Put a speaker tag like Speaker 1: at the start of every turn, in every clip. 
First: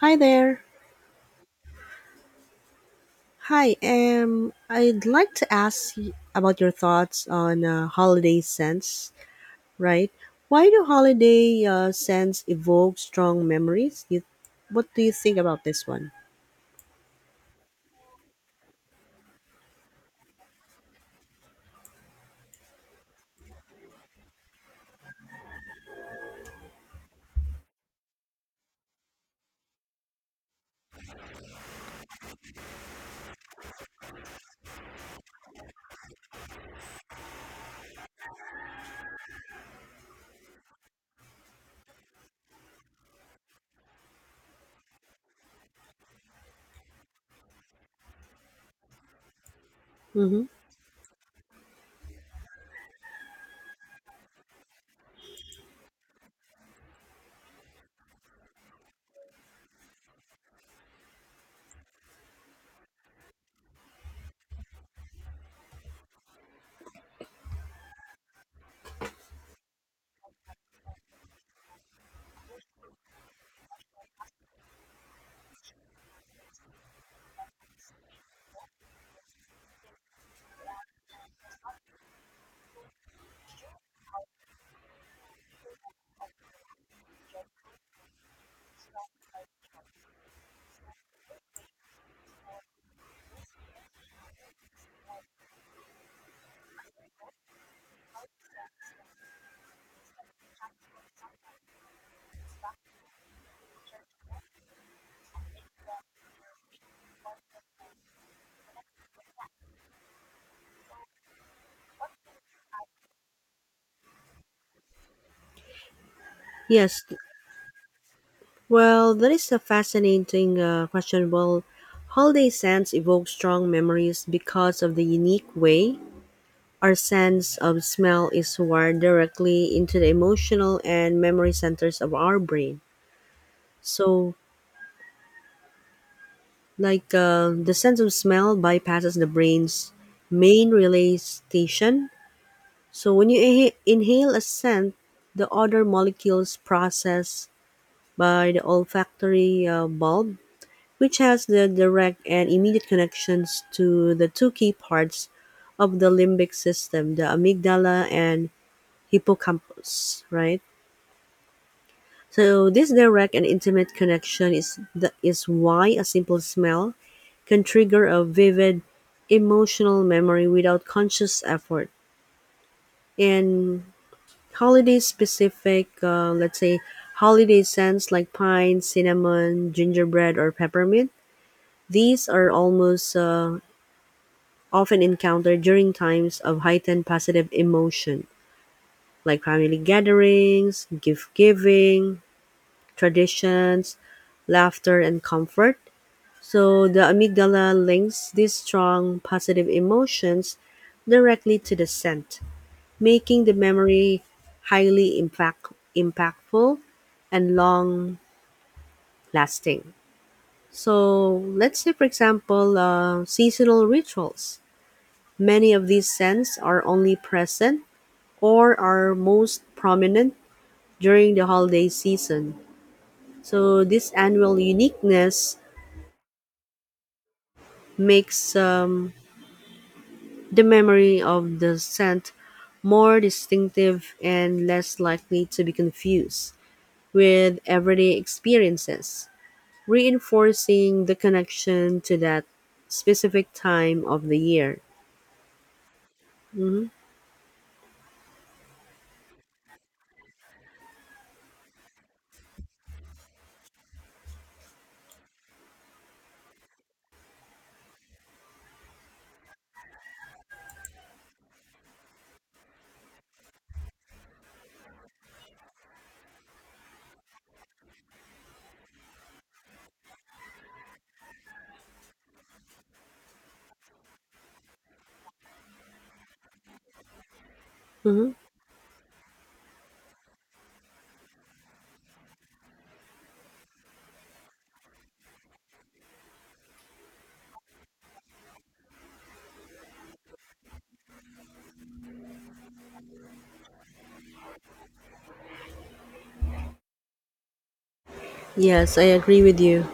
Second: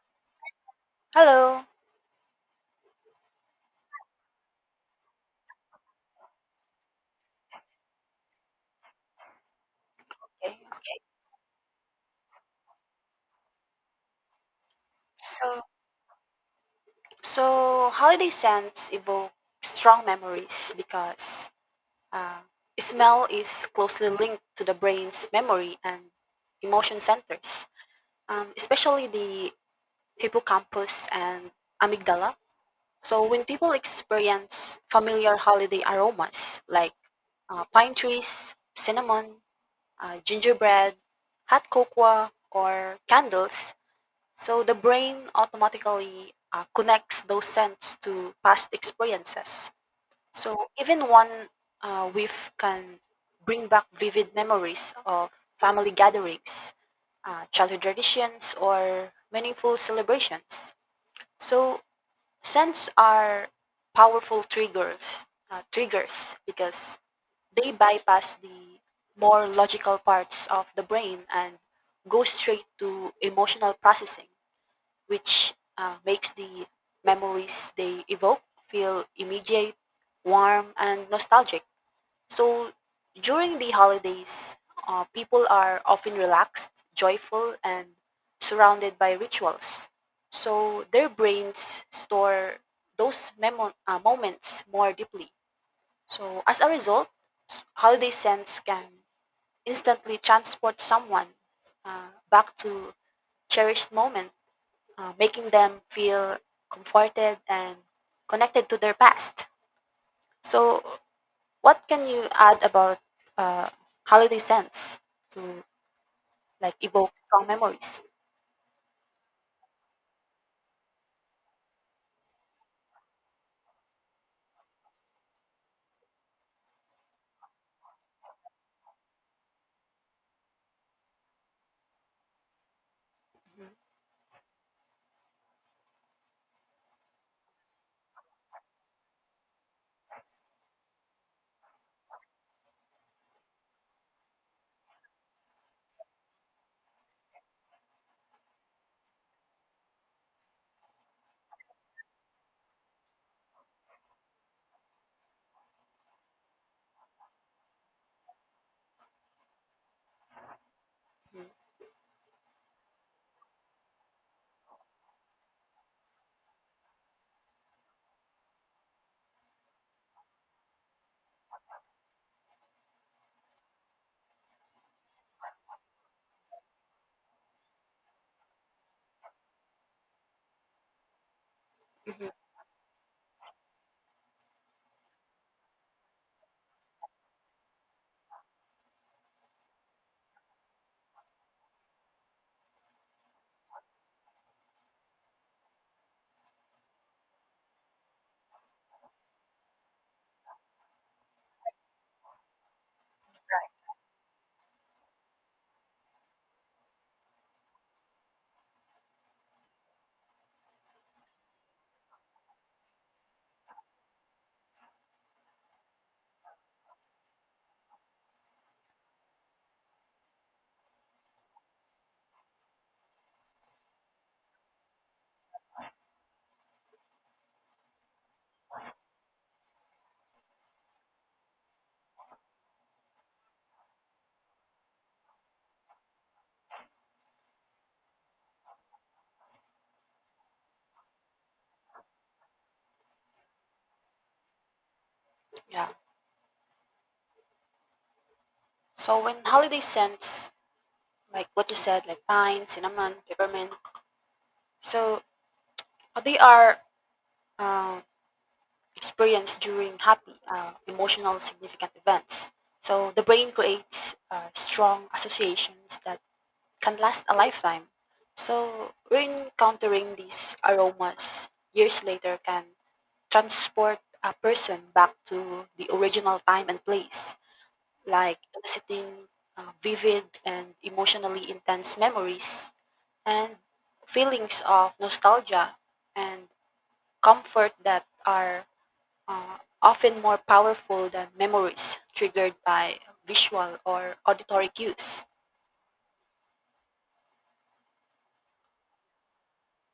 Speaker 1: Hi there.
Speaker 2: Hello.
Speaker 1: Hi, I'd like to about your thoughts on holiday scents, right?
Speaker 2: Okay.
Speaker 1: Why do holiday scents evoke strong memories? What do you think
Speaker 2: So,
Speaker 1: about this one?
Speaker 2: so holiday scents evoke strong memories because uh, smell is closely linked to the brain's memory and emotion centers, especially the hippocampus and amygdala. So, when people experience familiar holiday aromas like pine trees, cinnamon, gingerbread, hot cocoa, or candles, the brain automatically connects those scents to past experiences.
Speaker 1: Mm-hmm.
Speaker 2: So even one whiff can bring back vivid memories of family gatherings, childhood traditions, or meaningful celebrations. So scents are powerful triggers because they bypass the more logical parts of the brain and go straight to emotional processing, which makes the memories they evoke feel immediate, warm, and nostalgic. So during the holidays, people are often relaxed, joyful, and surrounded by rituals. So their brains store those moments more deeply. So as a result, holiday scents can instantly transport someone back to cherished moments, making them feel comforted and connected to their past. So, what can you add about uh, holiday scents to like
Speaker 1: Yes,
Speaker 2: evoke strong memories?
Speaker 1: well, that is a fascinating question. Well, holiday scents evoke strong memories because of the unique way our sense of smell is wired directly into the emotional and memory centers of our brain. So, like the sense of smell bypasses the brain's main relay station. So when you inhale a scent, the odor molecules processed by the olfactory bulb, which has the direct and immediate connections to the two key parts of the limbic system, the amygdala and hippocampus, right?
Speaker 2: hmm
Speaker 1: So this direct and intimate connection is why a simple smell can trigger a vivid emotional memory without conscious effort. In holiday specific, let's say holiday scents like pine, cinnamon, gingerbread, or peppermint,
Speaker 2: hmm
Speaker 1: these are almost often encountered during times of heightened positive emotion, like family gatherings, gift giving, traditions, laughter, and comfort. So the amygdala links these strong positive emotions directly to the scent, making the memory impactful and long lasting. So let's say, for example, seasonal rituals. Many of these scents are only present or are most prominent during the holiday season. So this annual uniqueness makes the memory of the scent more distinctive and less likely to be confused with everyday experiences, reinforcing the connection to that specific time of the year.
Speaker 2: Yeah.
Speaker 1: Mhm,
Speaker 2: So when holiday scents, like what you said, like pine, cinnamon, peppermint, so they are uh, experienced during happy, emotional, significant events. So the brain creates strong associations that can last a lifetime. So re-encountering these aromas years later can transport a person back to the original time and place,
Speaker 1: mhm.
Speaker 2: like eliciting vivid and emotionally intense memories and feelings of nostalgia and comfort that are often more powerful than memories triggered by visual or auditory cues.
Speaker 1: Yes, I agree with you.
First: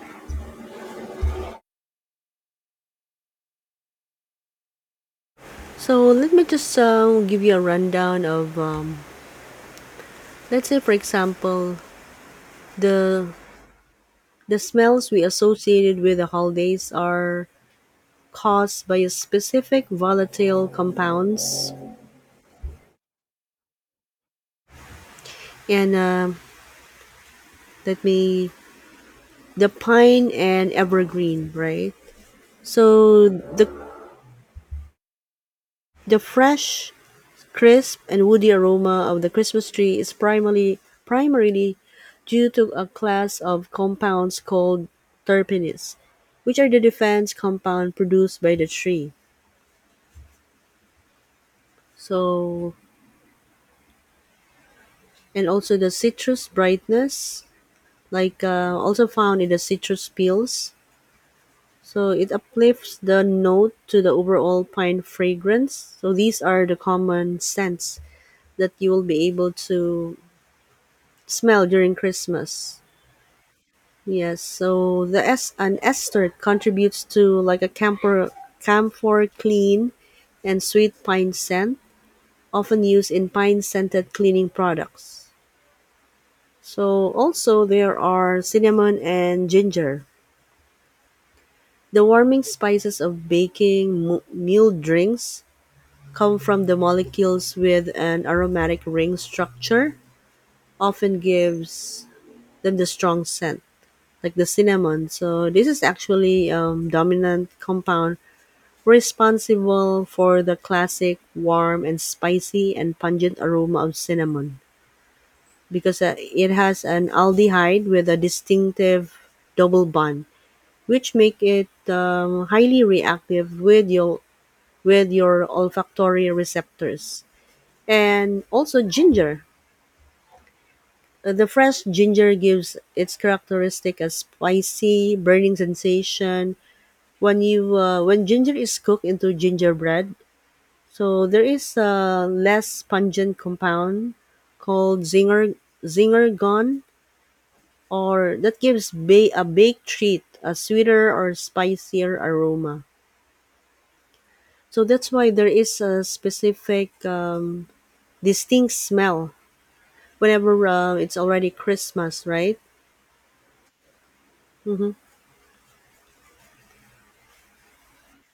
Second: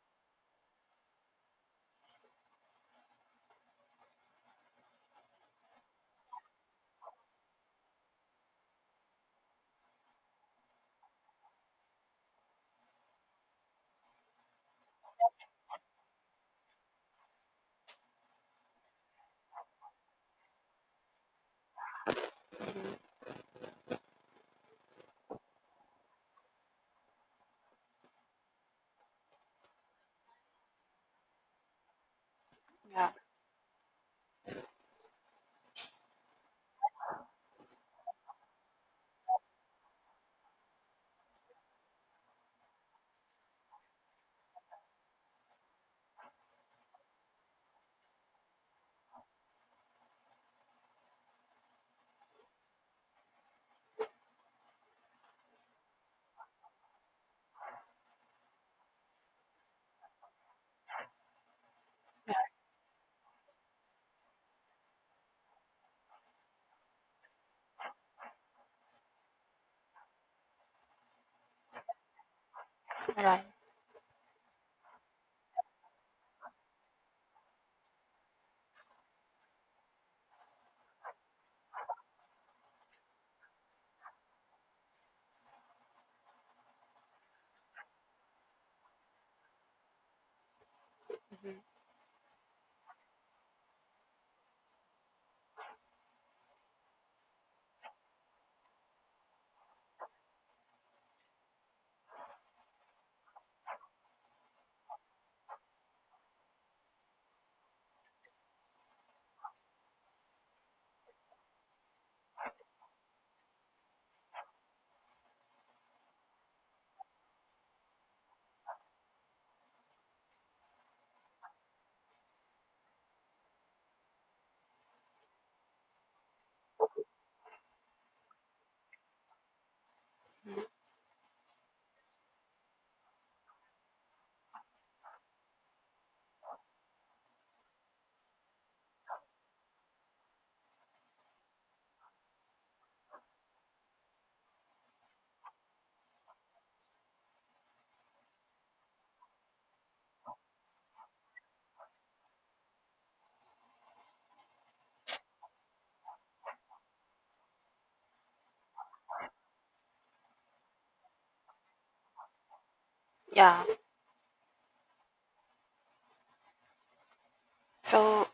Speaker 1: So let me just give you a rundown of, let's say, for example, the the smells we associated with the holidays are caused by a specific volatile compounds and let me the pine and evergreen, right?
Speaker 2: Yeah,
Speaker 1: So the fresh, crisp, and woody aroma of the Christmas tree is primarily due to a class of compounds called terpenes, which are the defense compound produced by the tree. So and also the citrus brightness, like also found in the citrus peels. So it uplifts the note to the overall pine fragrance. So these are the common scents that you will be able to smell during Christmas.
Speaker 2: yeah, right.
Speaker 1: Yes, so the an ester contributes to like a camphor clean and sweet pine scent, often used in pine scented cleaning products. So also there are cinnamon and ginger.
Speaker 2: Mhm,
Speaker 1: The warming spices of baking, meal drinks, come from the molecules with an aromatic ring structure often gives them the strong scent like the cinnamon. So this is actually dominant compound responsible for the classic warm and spicy and pungent aroma of cinnamon, because it has an aldehyde with a distinctive double bond which make it highly reactive with your olfactory receptors, and also ginger.
Speaker 2: mhm.
Speaker 1: The fresh ginger gives its characteristic a spicy, burning sensation when you when ginger is cooked into gingerbread. So there is a less pungent compound called zingergon, or that gives a baked treat a sweeter or spicier aroma. So that's why there is a specific distinct smell whenever it's already Christmas, right?
Speaker 2: Yeah.
Speaker 1: Hmm.
Speaker 2: So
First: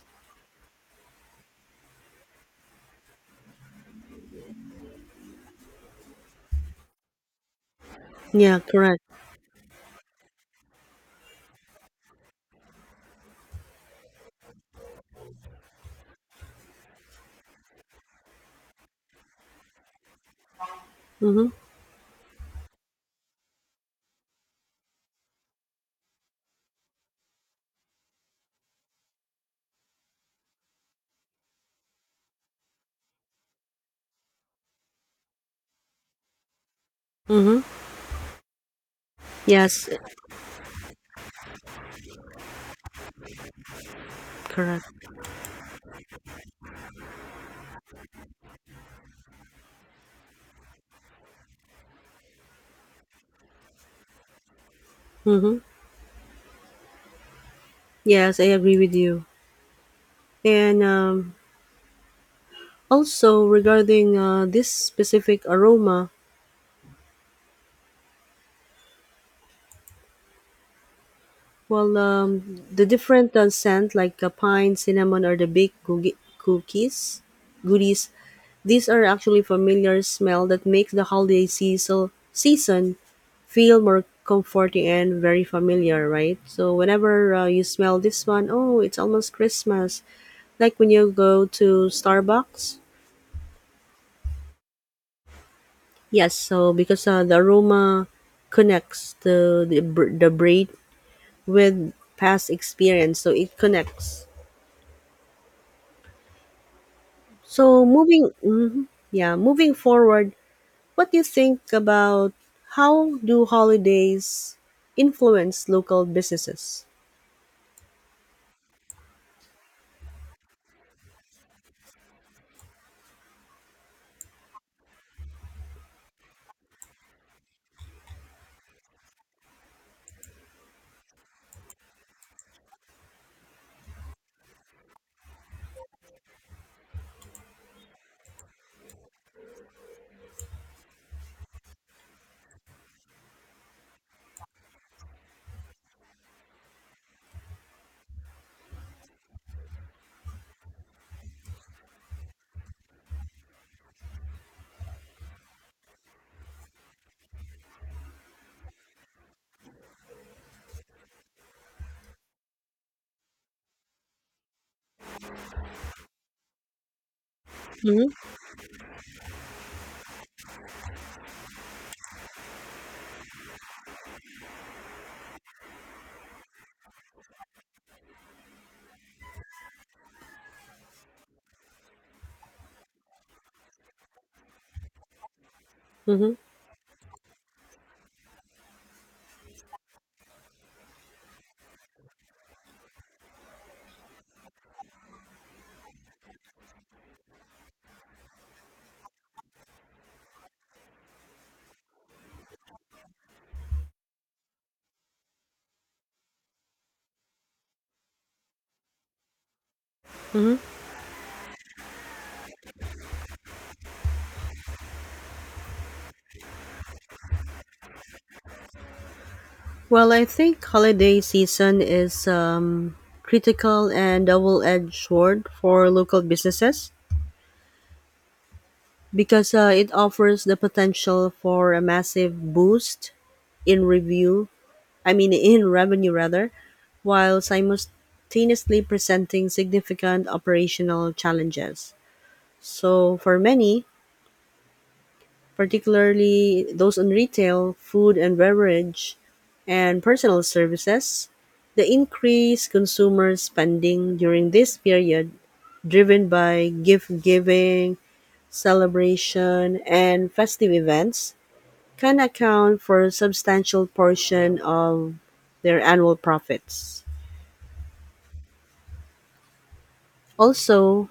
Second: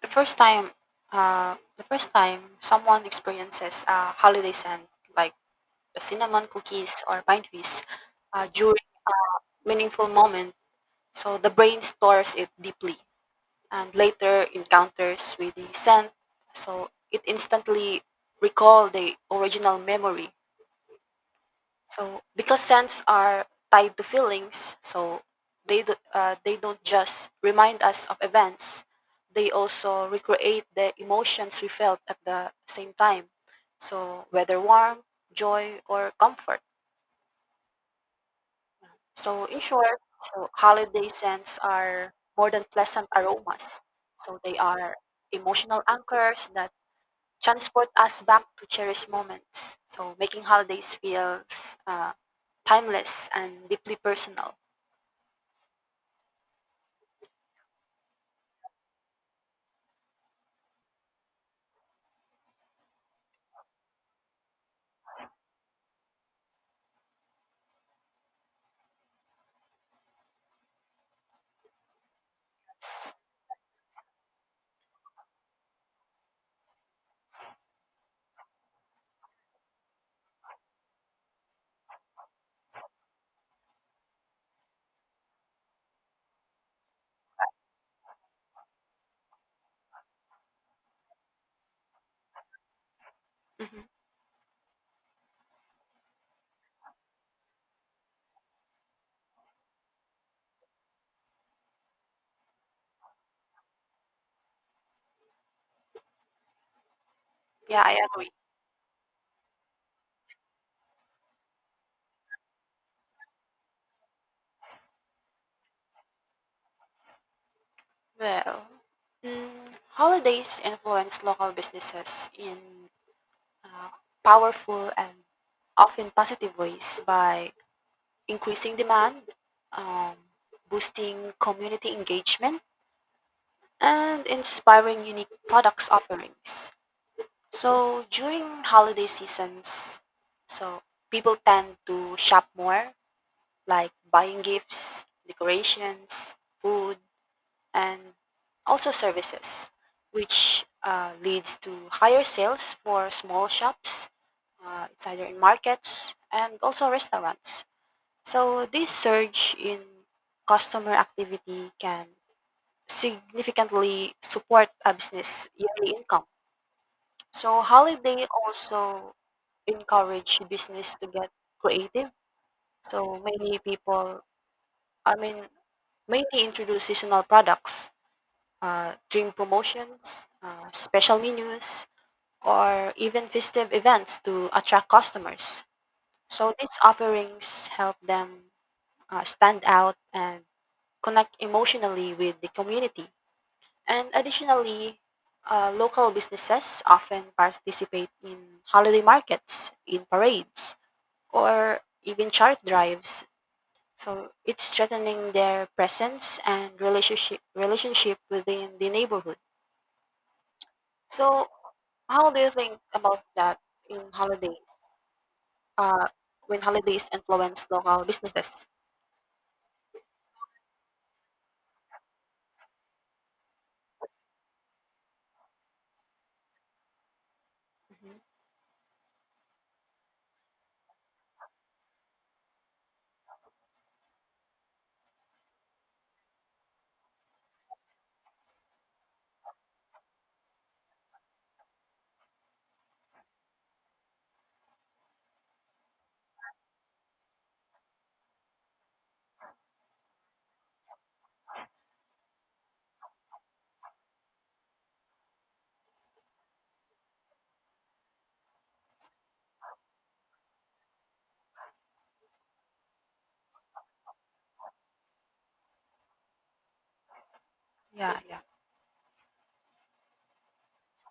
Speaker 2: the first time, the first time someone experiences a holiday scent like the cinnamon cookies or pine trees
Speaker 1: Yeah,
Speaker 2: during
Speaker 1: correct.
Speaker 2: meaningful moment, so the brain stores it deeply and later encounters with the scent, so it instantly recall the original memory.
Speaker 1: Mm-hmm.
Speaker 2: So because scents are tied to feelings, so they don't just remind us of events. They also recreate the emotions we felt at the same time. So whether warmth, joy, or comfort.
Speaker 1: Mm-hmm.
Speaker 2: So in
Speaker 1: Yes,
Speaker 2: short, so holiday scents are more than pleasant aromas. So they are
Speaker 1: correct.
Speaker 2: emotional anchors that transport us back to cherished moments. So making holidays feels timeless and deeply personal.
Speaker 1: Mm-hmm. Yes, I agree with you. And also regarding this specific aroma, well, the
Speaker 2: S
Speaker 1: different scent like pine, cinnamon, or the baked cookies, goodies, these are actually familiar smell that makes the holiday season feel more comforting and very familiar, right? So whenever you smell this one, oh, it's almost Christmas. Like when you go to Starbucks?
Speaker 2: mhm.
Speaker 1: Yes, so because the aroma connects to the brain with past experience, so it connects.
Speaker 2: Yeah,
Speaker 1: So
Speaker 2: I
Speaker 1: moving,
Speaker 2: agree.
Speaker 1: mhm, yeah, moving forward, what do you think about how do holidays influence local businesses?
Speaker 2: Well, mm, holidays influence local businesses in uh, powerful and often positive ways by increasing demand, um, boosting community engagement, and inspiring unique products offerings. So during holiday seasons, so people tend to shop more, like buying gifts, decorations, food, and also services, which leads to higher sales for small shops. It's either in markets and also restaurants. So this surge in customer activity can significantly support a business yearly income. So
Speaker 1: Hmm.
Speaker 2: holiday also encourage business to get creative. So many people, I mean, many introduce seasonal products, drink promotions, special menus, or even festive events to attract customers.
Speaker 1: Hmm.
Speaker 2: So these offerings help them stand out and connect emotionally with the community. And additionally, local businesses often participate in holiday markets, in parades, or even charity drives. So it's strengthening their presence and relationship within the neighborhood. So, how do you think about that in holidays? Uh, when holidays influence local businesses?
Speaker 1: Well, I think holiday season is critical and double-edged sword for local businesses,
Speaker 2: hmm
Speaker 1: because it offers the potential for a massive boost in review I mean in revenue rather, while simultaneously presenting significant operational challenges. So for many, particularly those in retail, food and beverage, and personal services, the increased consumer spending during this period, driven by gift giving, celebration, and festive events, can account for a substantial portion of their annual profits.
Speaker 2: Yeah, yeah,
Speaker 1: Also,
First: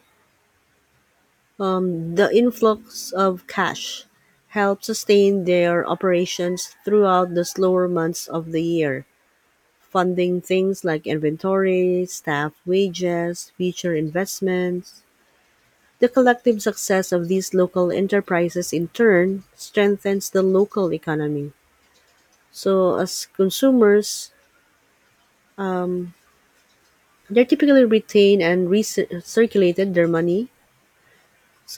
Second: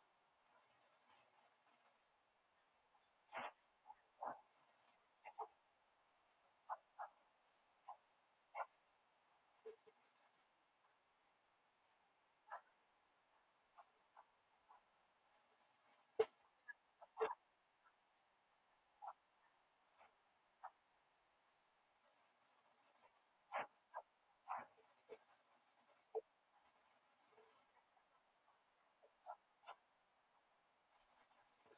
Speaker 1: the influx of cash helps sustain their operations throughout the slower months of the year, funding things like inventory, staff wages, future investments. The collective success of these local enterprises in turn strengthens the local economy. So, as consumers, um, they typically retain and recirculated their money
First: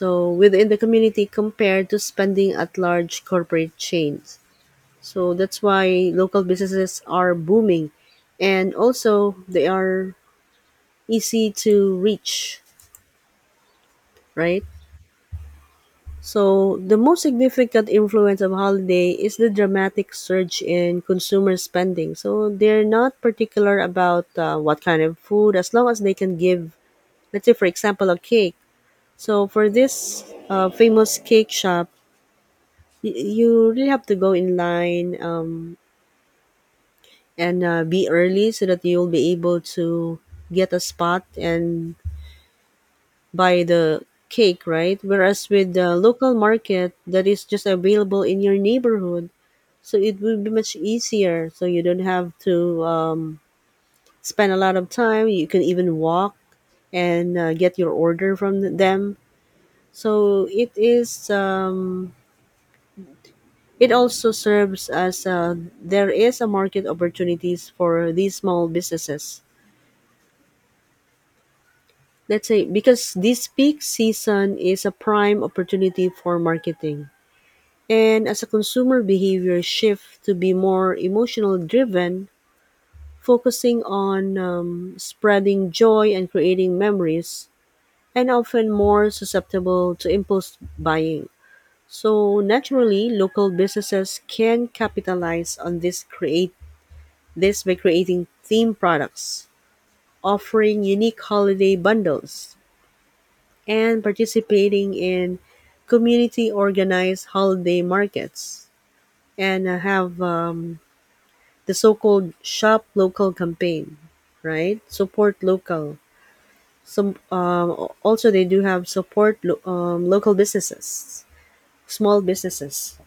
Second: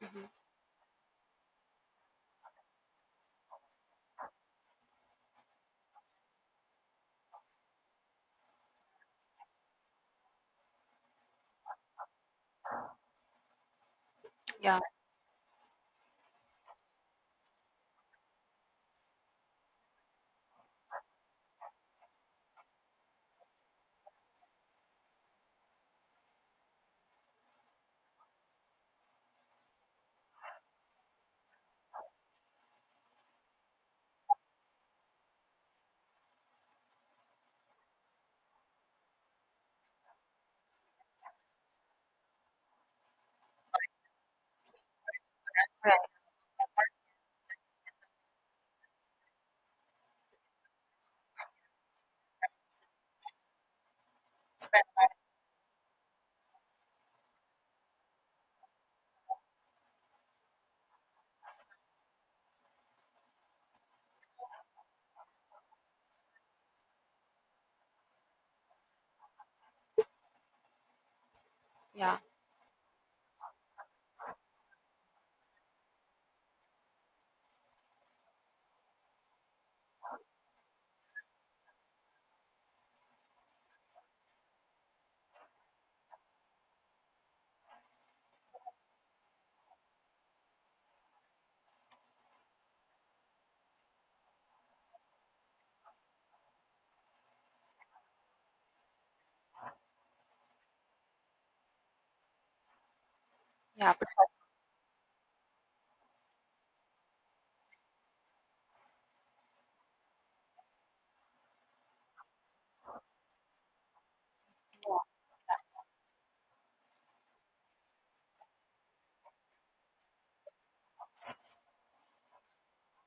Speaker 2: hmm
Speaker 1: within the community compared to spending at large corporate chains. So that's why local businesses are booming, and also they are easy to reach, right?
Speaker 2: yeah.
Speaker 1: So the most significant influence of holiday is the dramatic surge in consumer spending. So they're not particular about what kind of food as long as they can give, let's say for example a cake. So for this famous cake shop, you really have to go in line, and be early so that you'll be able to get a spot and buy the cake, right? Whereas with the
Speaker 2: Right.
Speaker 1: local market that is just available in your neighborhood, so it will be much easier. So you don't have to spend a lot of time. You can even walk and get your order from them. So it is. It also serves as there is a market opportunities for these small businesses.
Speaker 2: Yeah,
Speaker 1: Let's say because this peak season is a prime opportunity for marketing. And as a consumer behavior shift to be more emotional driven, focusing on spreading joy and creating memories, and often more susceptible to impulse buying. So naturally, local businesses can capitalize on this create. This by creating theme products, offering unique holiday bundles,
Speaker 2: yeah,
Speaker 1: and
Speaker 2: precisely.
Speaker 1: participating in community organized holiday markets, and have the so-called shop local campaign, right, support local. Some also they do have local businesses, small businesses.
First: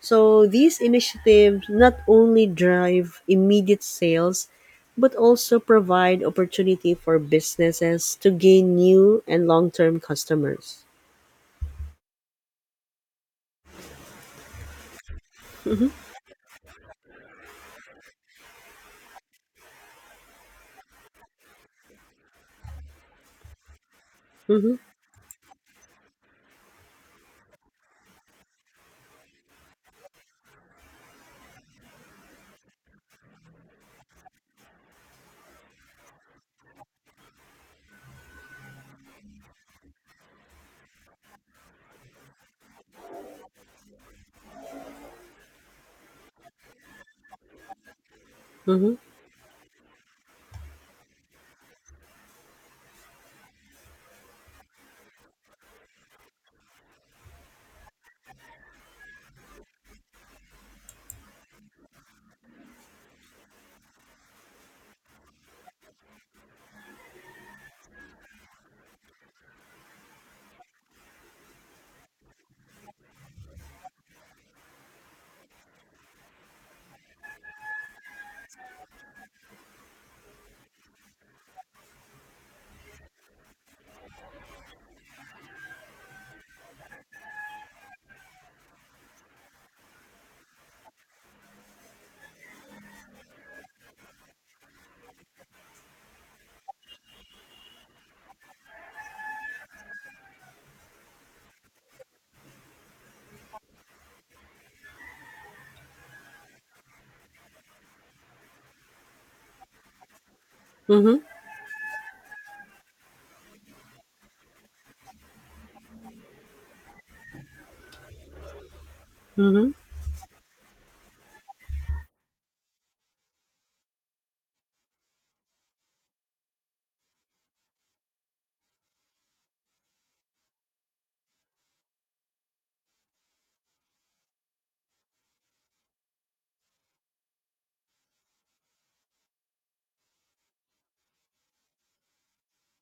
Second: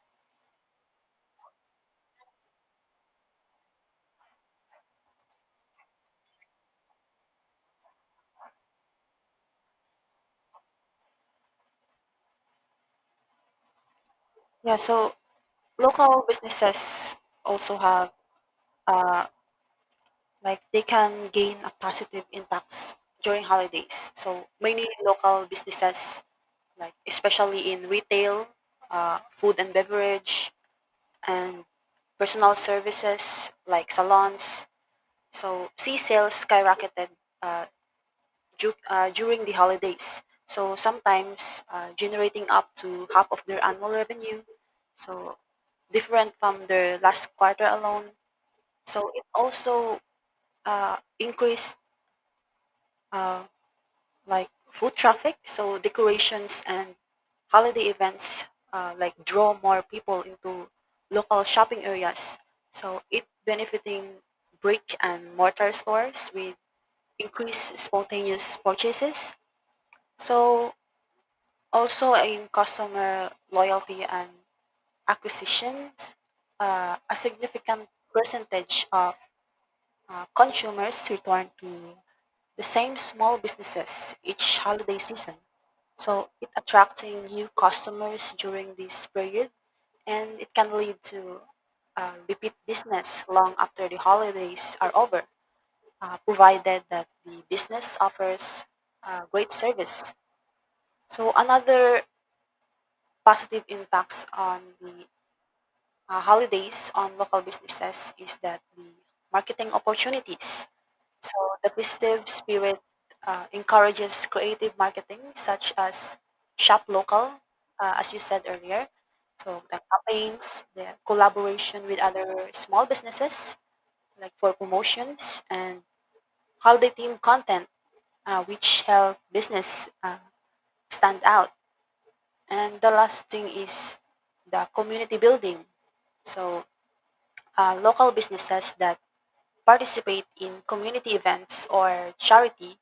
Speaker 1: So these initiatives not only drive immediate sales, but also provide opportunity for businesses to gain new and long-term customers.
Speaker 2: Yeah, so local businesses also have uh, like they can gain a positive impacts during holidays. So
Speaker 1: Mm-hmm,
Speaker 2: many local businesses, like especially in retail, food and beverage, and personal services like salons. So sea sales skyrocketed, uh, during the holidays. So sometimes generating up to half of their annual revenue. So different from their last quarter alone.
Speaker 1: mm-hmm,
Speaker 2: So it also increased uh, like food traffic. So decorations and holiday events like draw more people into local shopping areas. So it benefiting brick and mortar stores with increase spontaneous purchases. So also in customer loyalty and acquisitions, a significant percentage of consumers return to the same small businesses each holiday season. So it attracting new customers during this period, and it can lead to repeat business long after the holidays are over, provided that the business offers great service. So another positive impacts on the holidays on local businesses is that the marketing opportunities.
Speaker 1: mm-hmm,
Speaker 2: So the festive spirit encourages creative marketing such as shop local, as you said earlier. So
Speaker 1: mm-hmm,
Speaker 2: the campaigns, the collaboration with other small businesses like for promotions and holiday themed content, which help business stand out. And the last thing is the community building. So, local businesses that participate in community events or charity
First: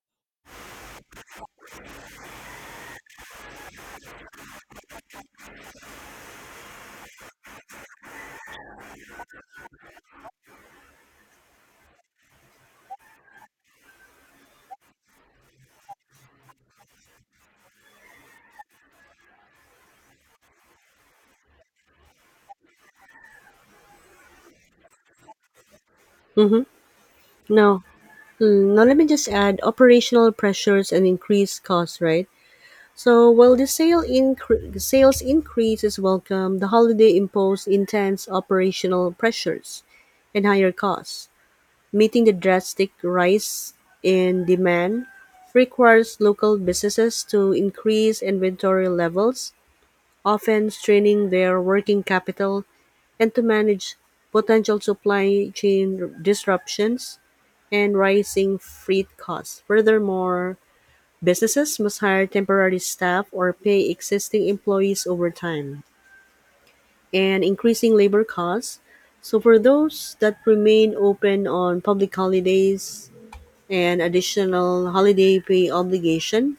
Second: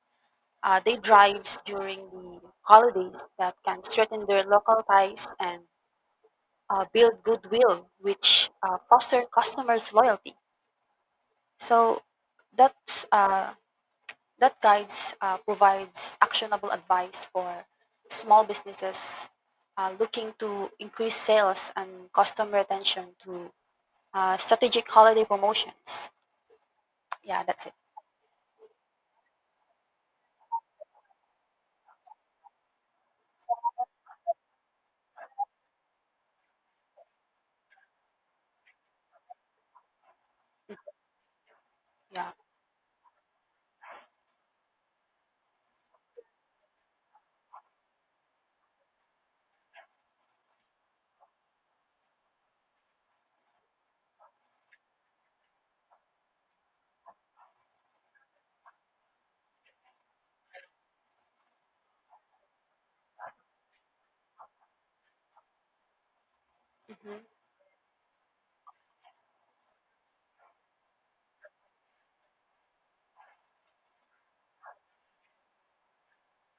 Speaker 2: day drives during the holidays that can strengthen their local ties and build goodwill, which foster customers' loyalty. So, that's uh, That guides, provides actionable advice for small businesses looking to increase sales and customer retention through strategic holiday promotions.
Speaker 1: mm-hmm.
Speaker 2: Yeah, that's it.
Speaker 1: Now, mm, now let me just add operational pressures and increased costs, right? So while the sales increase is welcome, the holiday imposed intense operational pressures and higher costs. Meeting the
Speaker 2: Yeah.
Speaker 1: drastic rise in demand requires local businesses to increase inventory levels, often straining their working capital, and to manage potential supply chain disruptions and rising freight costs. Furthermore, businesses must hire temporary staff or pay existing employees overtime
Speaker 2: hmm
Speaker 1: and increasing labor costs. So, for those that remain open on public holidays, and additional holiday pay obligation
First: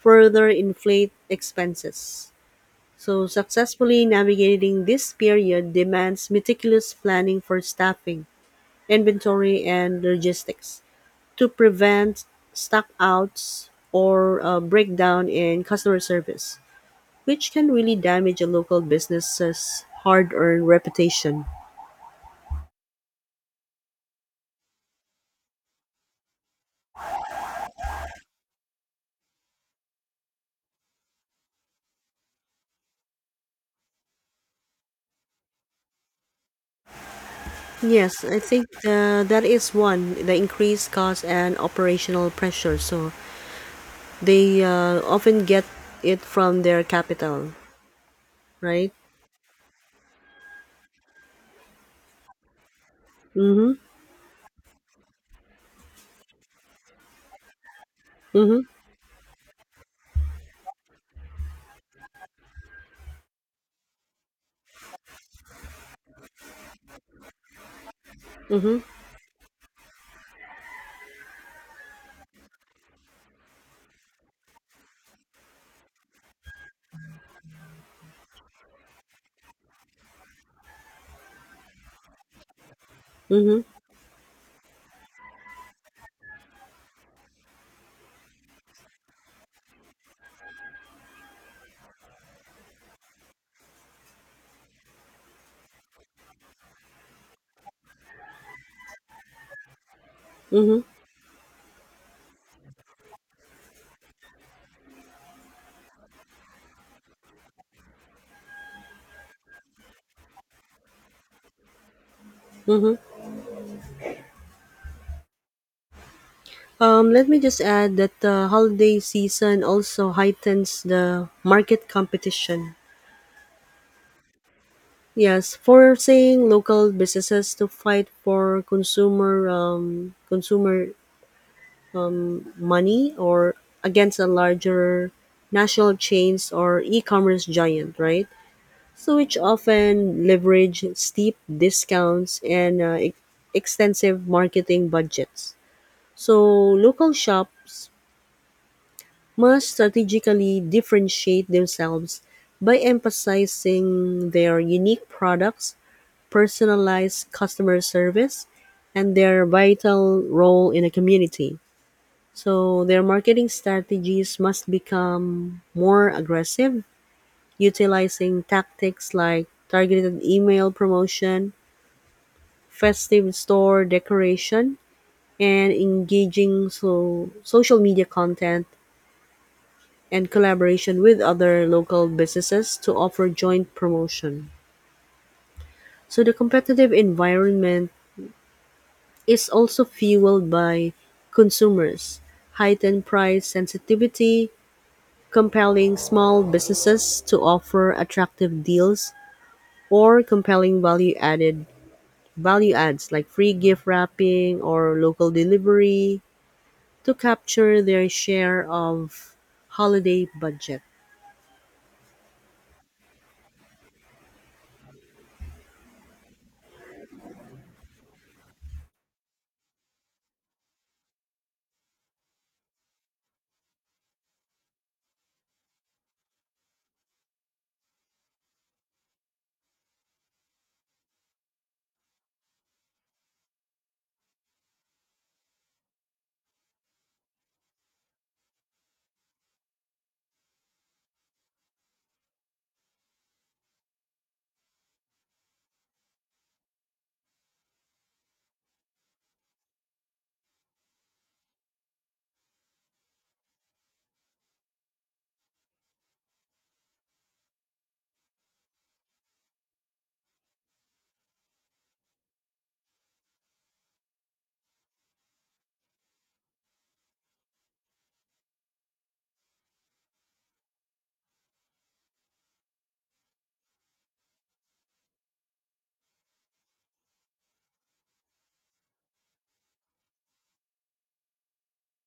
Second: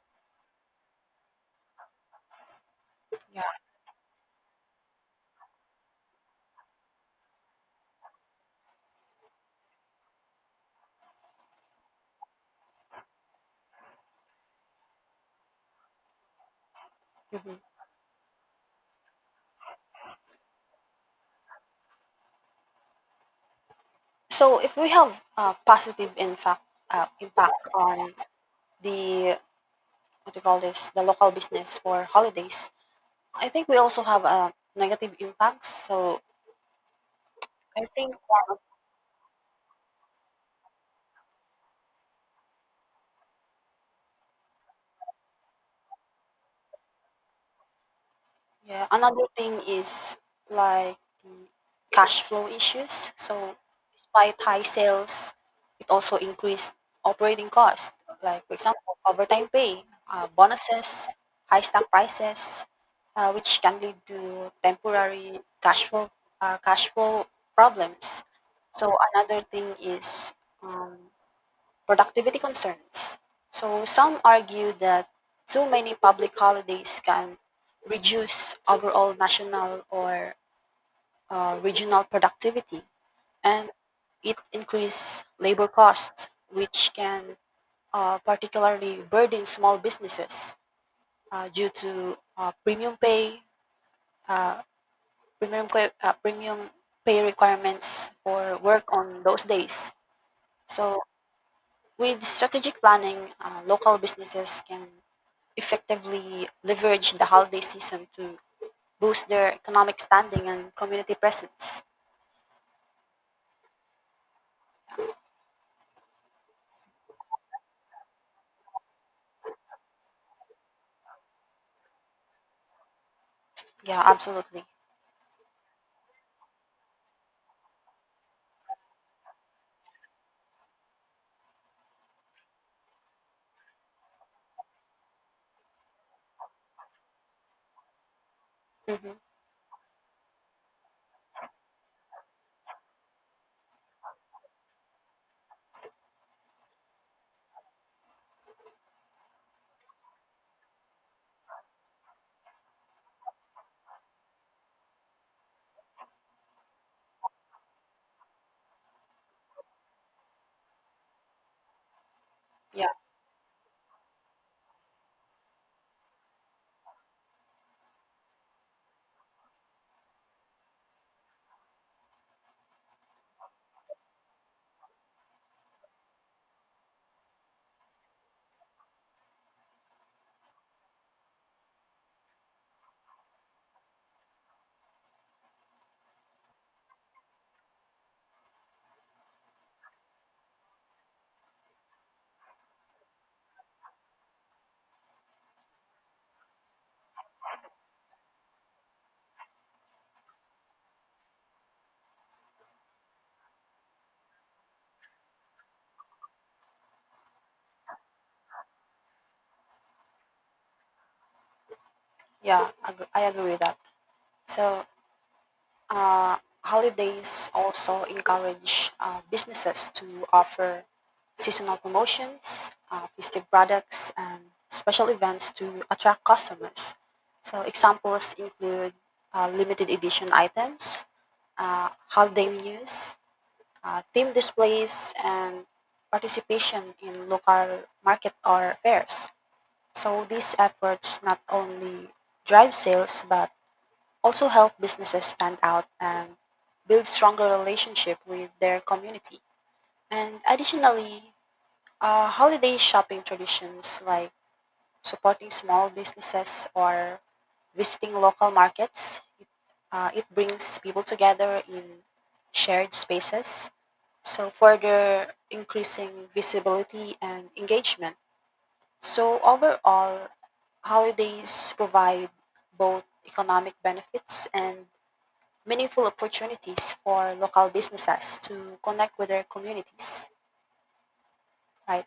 Speaker 1: further inflate expenses. So,
Speaker 2: Yeah.
Speaker 1: successfully navigating this period demands meticulous planning for staffing, inventory, and logistics to prevent stockouts or a breakdown in customer service, which can
Speaker 2: hmm
Speaker 1: really damage a local business's hard earned reputation.
Speaker 2: So if we have uh, positive impact on the what do you call this the local business for holidays, I think we also have negative impacts. So I think.
Speaker 1: Yes, I think that is one, the increased cost and operational pressure. So, they often get it from their capital,
Speaker 2: Yeah,
Speaker 1: right?
Speaker 2: another thing is like the cash flow issues. So
Speaker 1: Mm-hmm.
Speaker 2: despite high sales, it also increased operating costs. Like for
Speaker 1: Mm-hmm.
Speaker 2: example, overtime pay, bonuses, high stock prices, which can lead to temporary cash flow problems.
Speaker 1: Mm-hmm.
Speaker 2: So another thing is um, productivity concerns. So some argue that too many public holidays can reduce overall national or regional productivity,
Speaker 1: Mm-hmm.
Speaker 2: and it increase labor costs, which can particularly burden small businesses due to premium pay, uh, premium que- premium pay requirements for work on those days.
Speaker 1: Mm-hmm.
Speaker 2: So with strategic planning, local businesses can effectively leverage the holiday season to boost their economic standing and community presence.
Speaker 1: Let me just add that the holiday season also heightens the market competition.
Speaker 2: Yeah, absolutely.
Speaker 1: Yes, forcing local businesses to fight for consumer money, or against a larger national chains or e-commerce giant, right?
Speaker 2: hmm
Speaker 1: So which often leverage steep discounts and extensive marketing budgets. So local shops must strategically differentiate themselves by emphasizing their unique products, personalized customer service, and their vital role in a community. So
Speaker 2: Yeah,
Speaker 1: their marketing strategies must become more aggressive, utilizing tactics like targeted email promotion, festive store decoration, and engaging social media content and collaboration with other local businesses to offer joint promotion. So the competitive environment is also fueled by consumers, heightened price sensitivity, compelling small businesses to offer attractive deals or compelling value adds like free gift wrapping or local delivery to capture their share of holiday budget.
Speaker 2: yeah, I agree with that. So, uh, holidays also encourage businesses to offer seasonal promotions, festive products, and special events to attract customers. So, examples include limited edition items, holiday menus, team displays, and participation in local market or fairs. So these efforts not only drive sales but also help businesses stand out and build stronger relationship with their community. And additionally, holiday shopping traditions like supporting small businesses or visiting local markets, it brings people together in shared spaces, so further increasing visibility and engagement. So, overall, holidays provide both economic benefits and meaningful opportunities for local businesses to connect with their communities. Right?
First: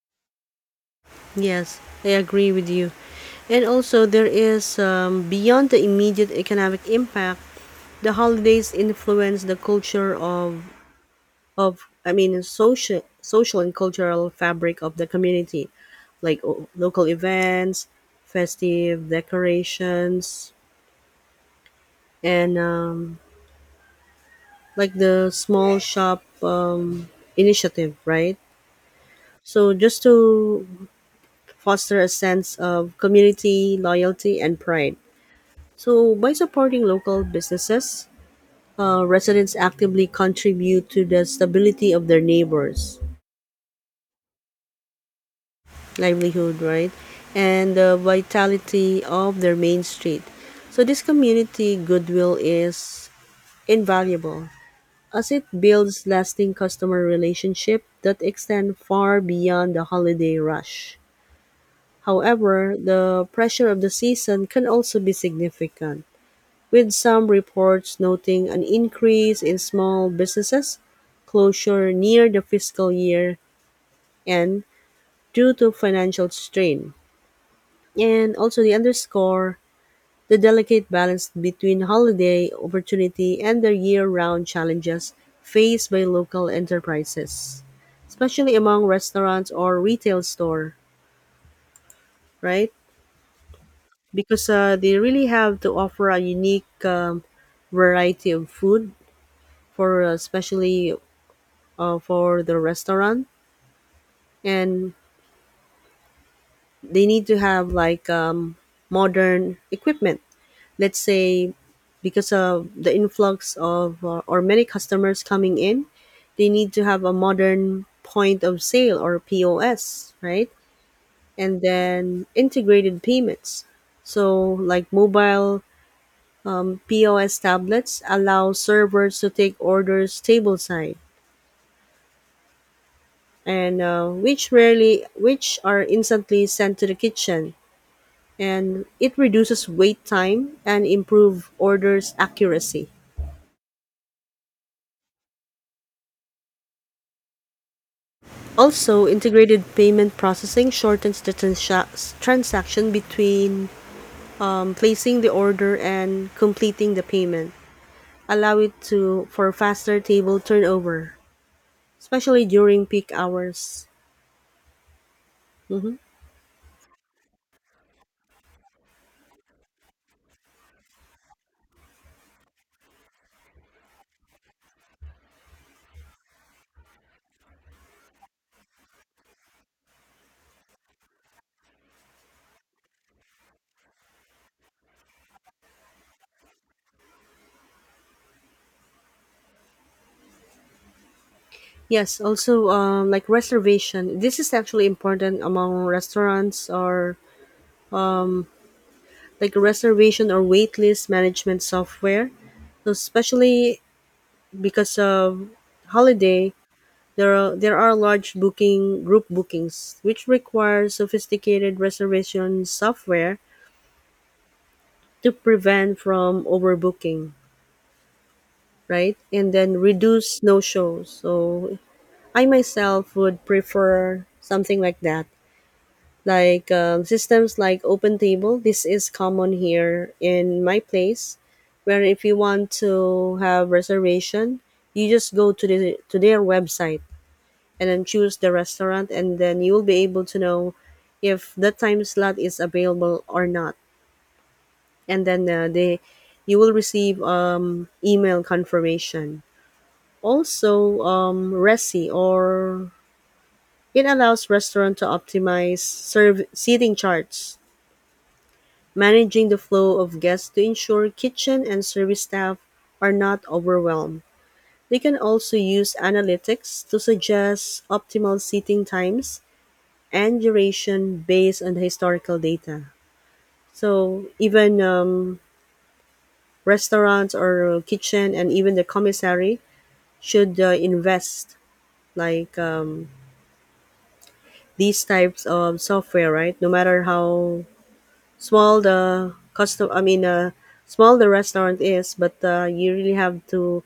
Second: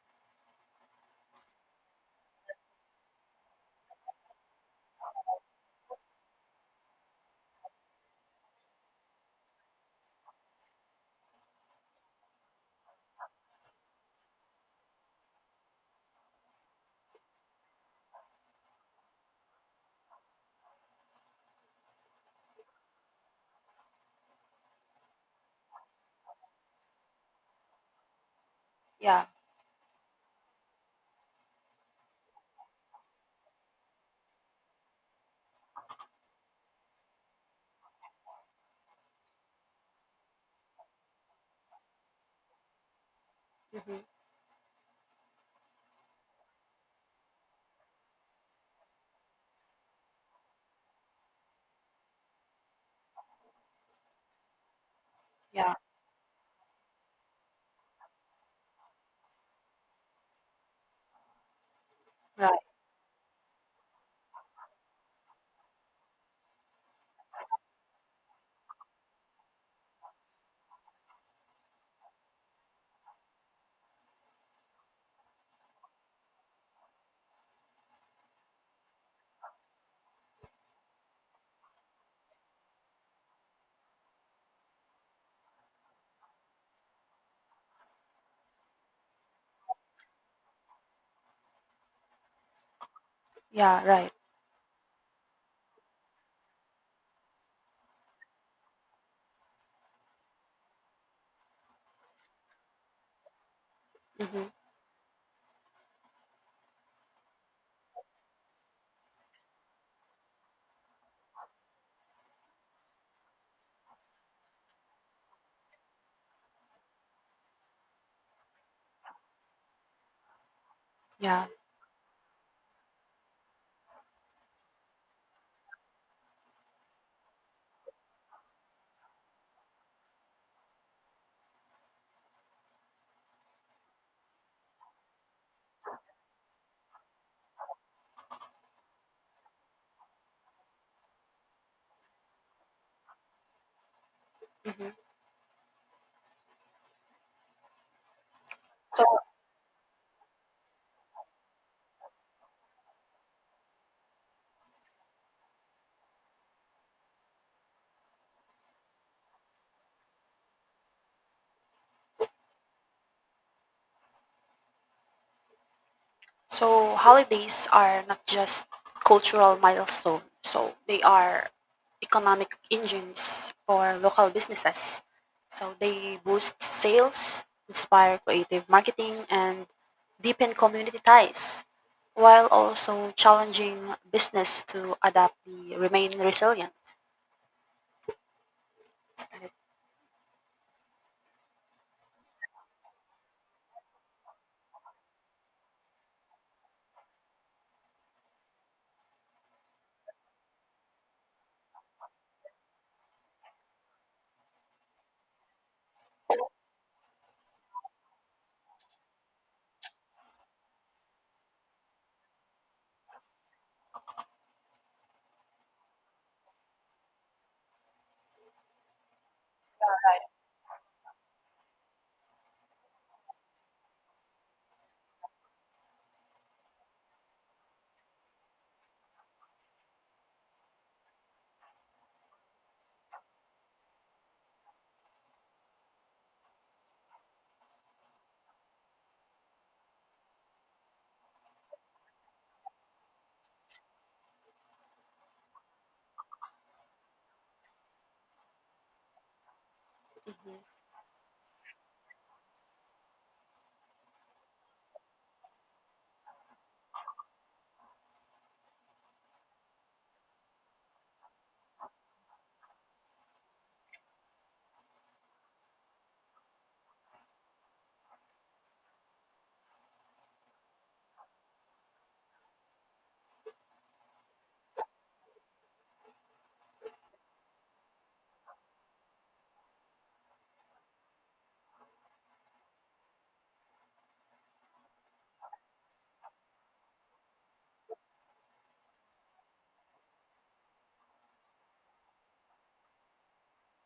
Speaker 1: Yes, I agree with you. And also, there is beyond the immediate economic impact, the holidays influence the culture of I mean social and cultural fabric of the community, like local events, festive decorations, and like the small shop initiative, right?
Speaker 2: Yeah.
Speaker 1: So just to foster a sense of community, loyalty, and pride. So, by supporting local businesses, residents actively contribute to the stability of their neighbors'
Speaker 2: hmm
Speaker 1: livelihood, right? And the vitality of their main street. So, this community goodwill is invaluable as it
Speaker 2: Yeah.
Speaker 1: builds lasting customer relationship that extend far beyond the holiday rush.
Speaker 2: Right.
Speaker 1: However, the pressure of the season can also be significant, with some reports noting an increase in small businesses closure near the fiscal year end due to financial strain. And also they underscore the delicate balance between holiday opportunity and the year-round challenges faced by local enterprises, especially among restaurants or retail store, right?
Speaker 2: Yeah. Right.
Speaker 1: Because they really have to offer a unique variety of food for especially for the restaurant,
Speaker 2: hmm
Speaker 1: and they need to have modern equipment, let's say, because of the influx of or many customers coming in. They need to have a modern point of sale or POS, right?
Speaker 2: Yeah.
Speaker 1: And then integrated payments, so like mobile, POS tablets allow servers to take orders tableside, and which are instantly sent to the kitchen, and it reduces wait time and improve orders accuracy.
Speaker 2: hmm So,
Speaker 1: Also, integrated payment processing shortens the transaction between placing the order and completing the payment, allow it to for faster table turnover, especially during peak hours. Mhm.
Speaker 2: So holidays are not just cultural milestones. So they are economic engines for local businesses. So they boost sales, inspire creative marketing, and deepen community ties, while also challenging business to adapt the remain resilient.
Speaker 1: Yes, also like reservation. This is actually important among restaurants, or like reservation or waitlist management software. So especially because of holiday, there are large booking group bookings which require sophisticated reservation software to prevent from overbooking, right? And then reduce no shows. So I myself would prefer something like that, like systems like OpenTable. This is common here in my place, where if you want to have reservation, you just go to their website and then choose the restaurant, and then you will be able to know if that time slot is available or not. And then they you will receive email confirmation.
Speaker 2: Mhm.
Speaker 1: Also, resi or it allows restaurant to optimize serve seating charts, managing the flow of guests to ensure kitchen and service staff are not overwhelmed. They can also use analytics to suggest optimal seating times and duration based on the historical data. So even, restaurants or kitchen and even the commissary should invest like these types of software, right? No matter how small the custom, I mean, small the restaurant is, but you really have to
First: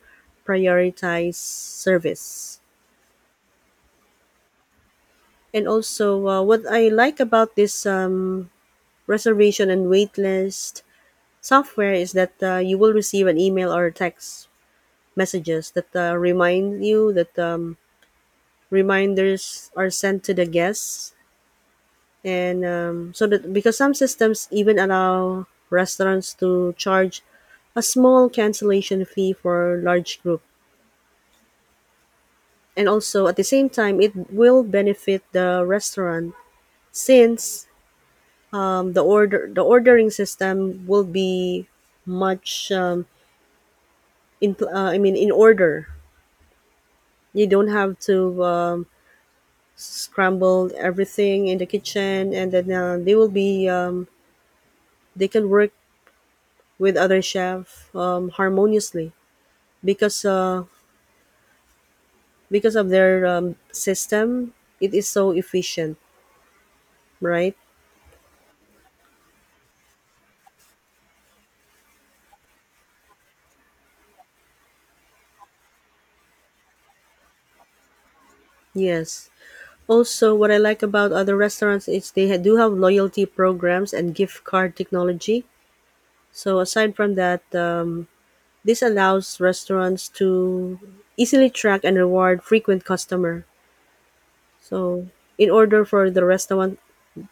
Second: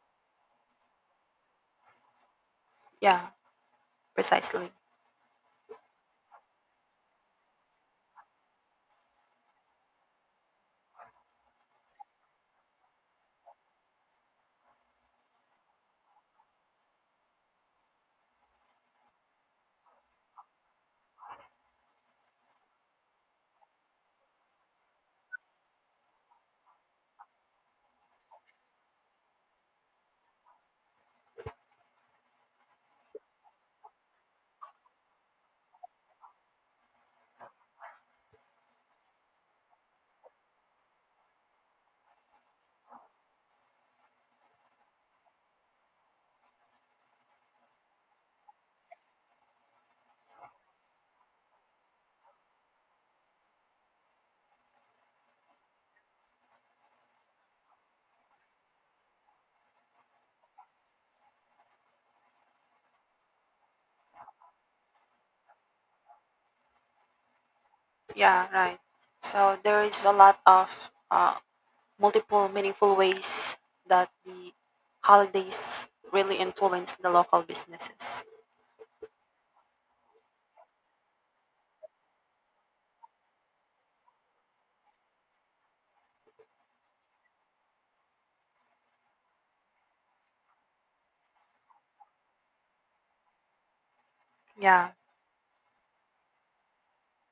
Speaker 1: prioritize service.
Speaker 2: Yeah, precisely.
Speaker 1: And also, what I like about this, reservation and waitlist software, is that you will receive an email or text messages that remind you that reminders are sent to the guests. And so that, because some systems even allow restaurants to charge a small cancellation fee for large group. And also at the same time it will benefit the restaurant, since the ordering system will be much, in I mean in order. You don't have to scramble everything in the kitchen, and then they will be they can work with other chef harmoniously, because because of their system it is so efficient, right?
Speaker 2: Yeah, right. So there is a lot of multiple meaningful ways that the holidays really influence the local businesses.
Speaker 1: Yes, also what I like about other restaurants is they do have loyalty programs and gift card technology. So aside from that, this allows restaurants to easily track and reward frequent customer.
Speaker 2: Yeah.
Speaker 1: So, in order for the restaurant,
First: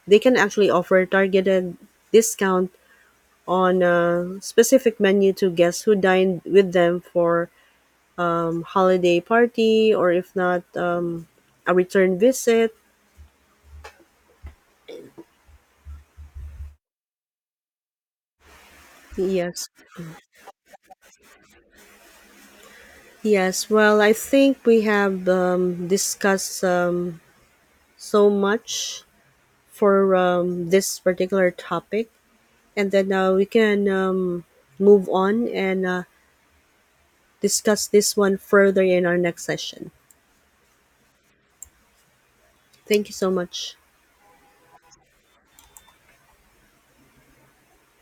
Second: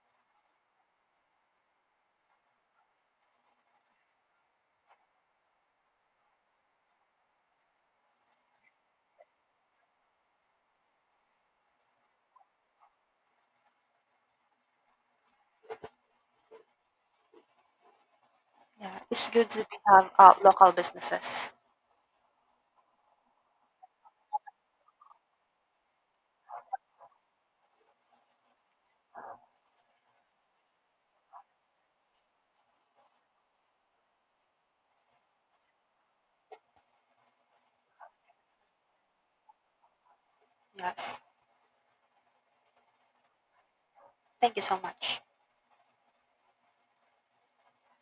Speaker 1: they can actually offer targeted discount on a specific menu to guests who dine with them for holiday party, or if not, a return visit.
Speaker 2: Yeah, it's good to
Speaker 1: Yes.
Speaker 2: we have local businesses.
Speaker 1: Yes. Well, I think we have discussed so much for this particular topic, and then we can move on and discuss this one further in our next session.
Speaker 2: Yes.
Speaker 1: Thank you so much.
Speaker 2: Thank you so much.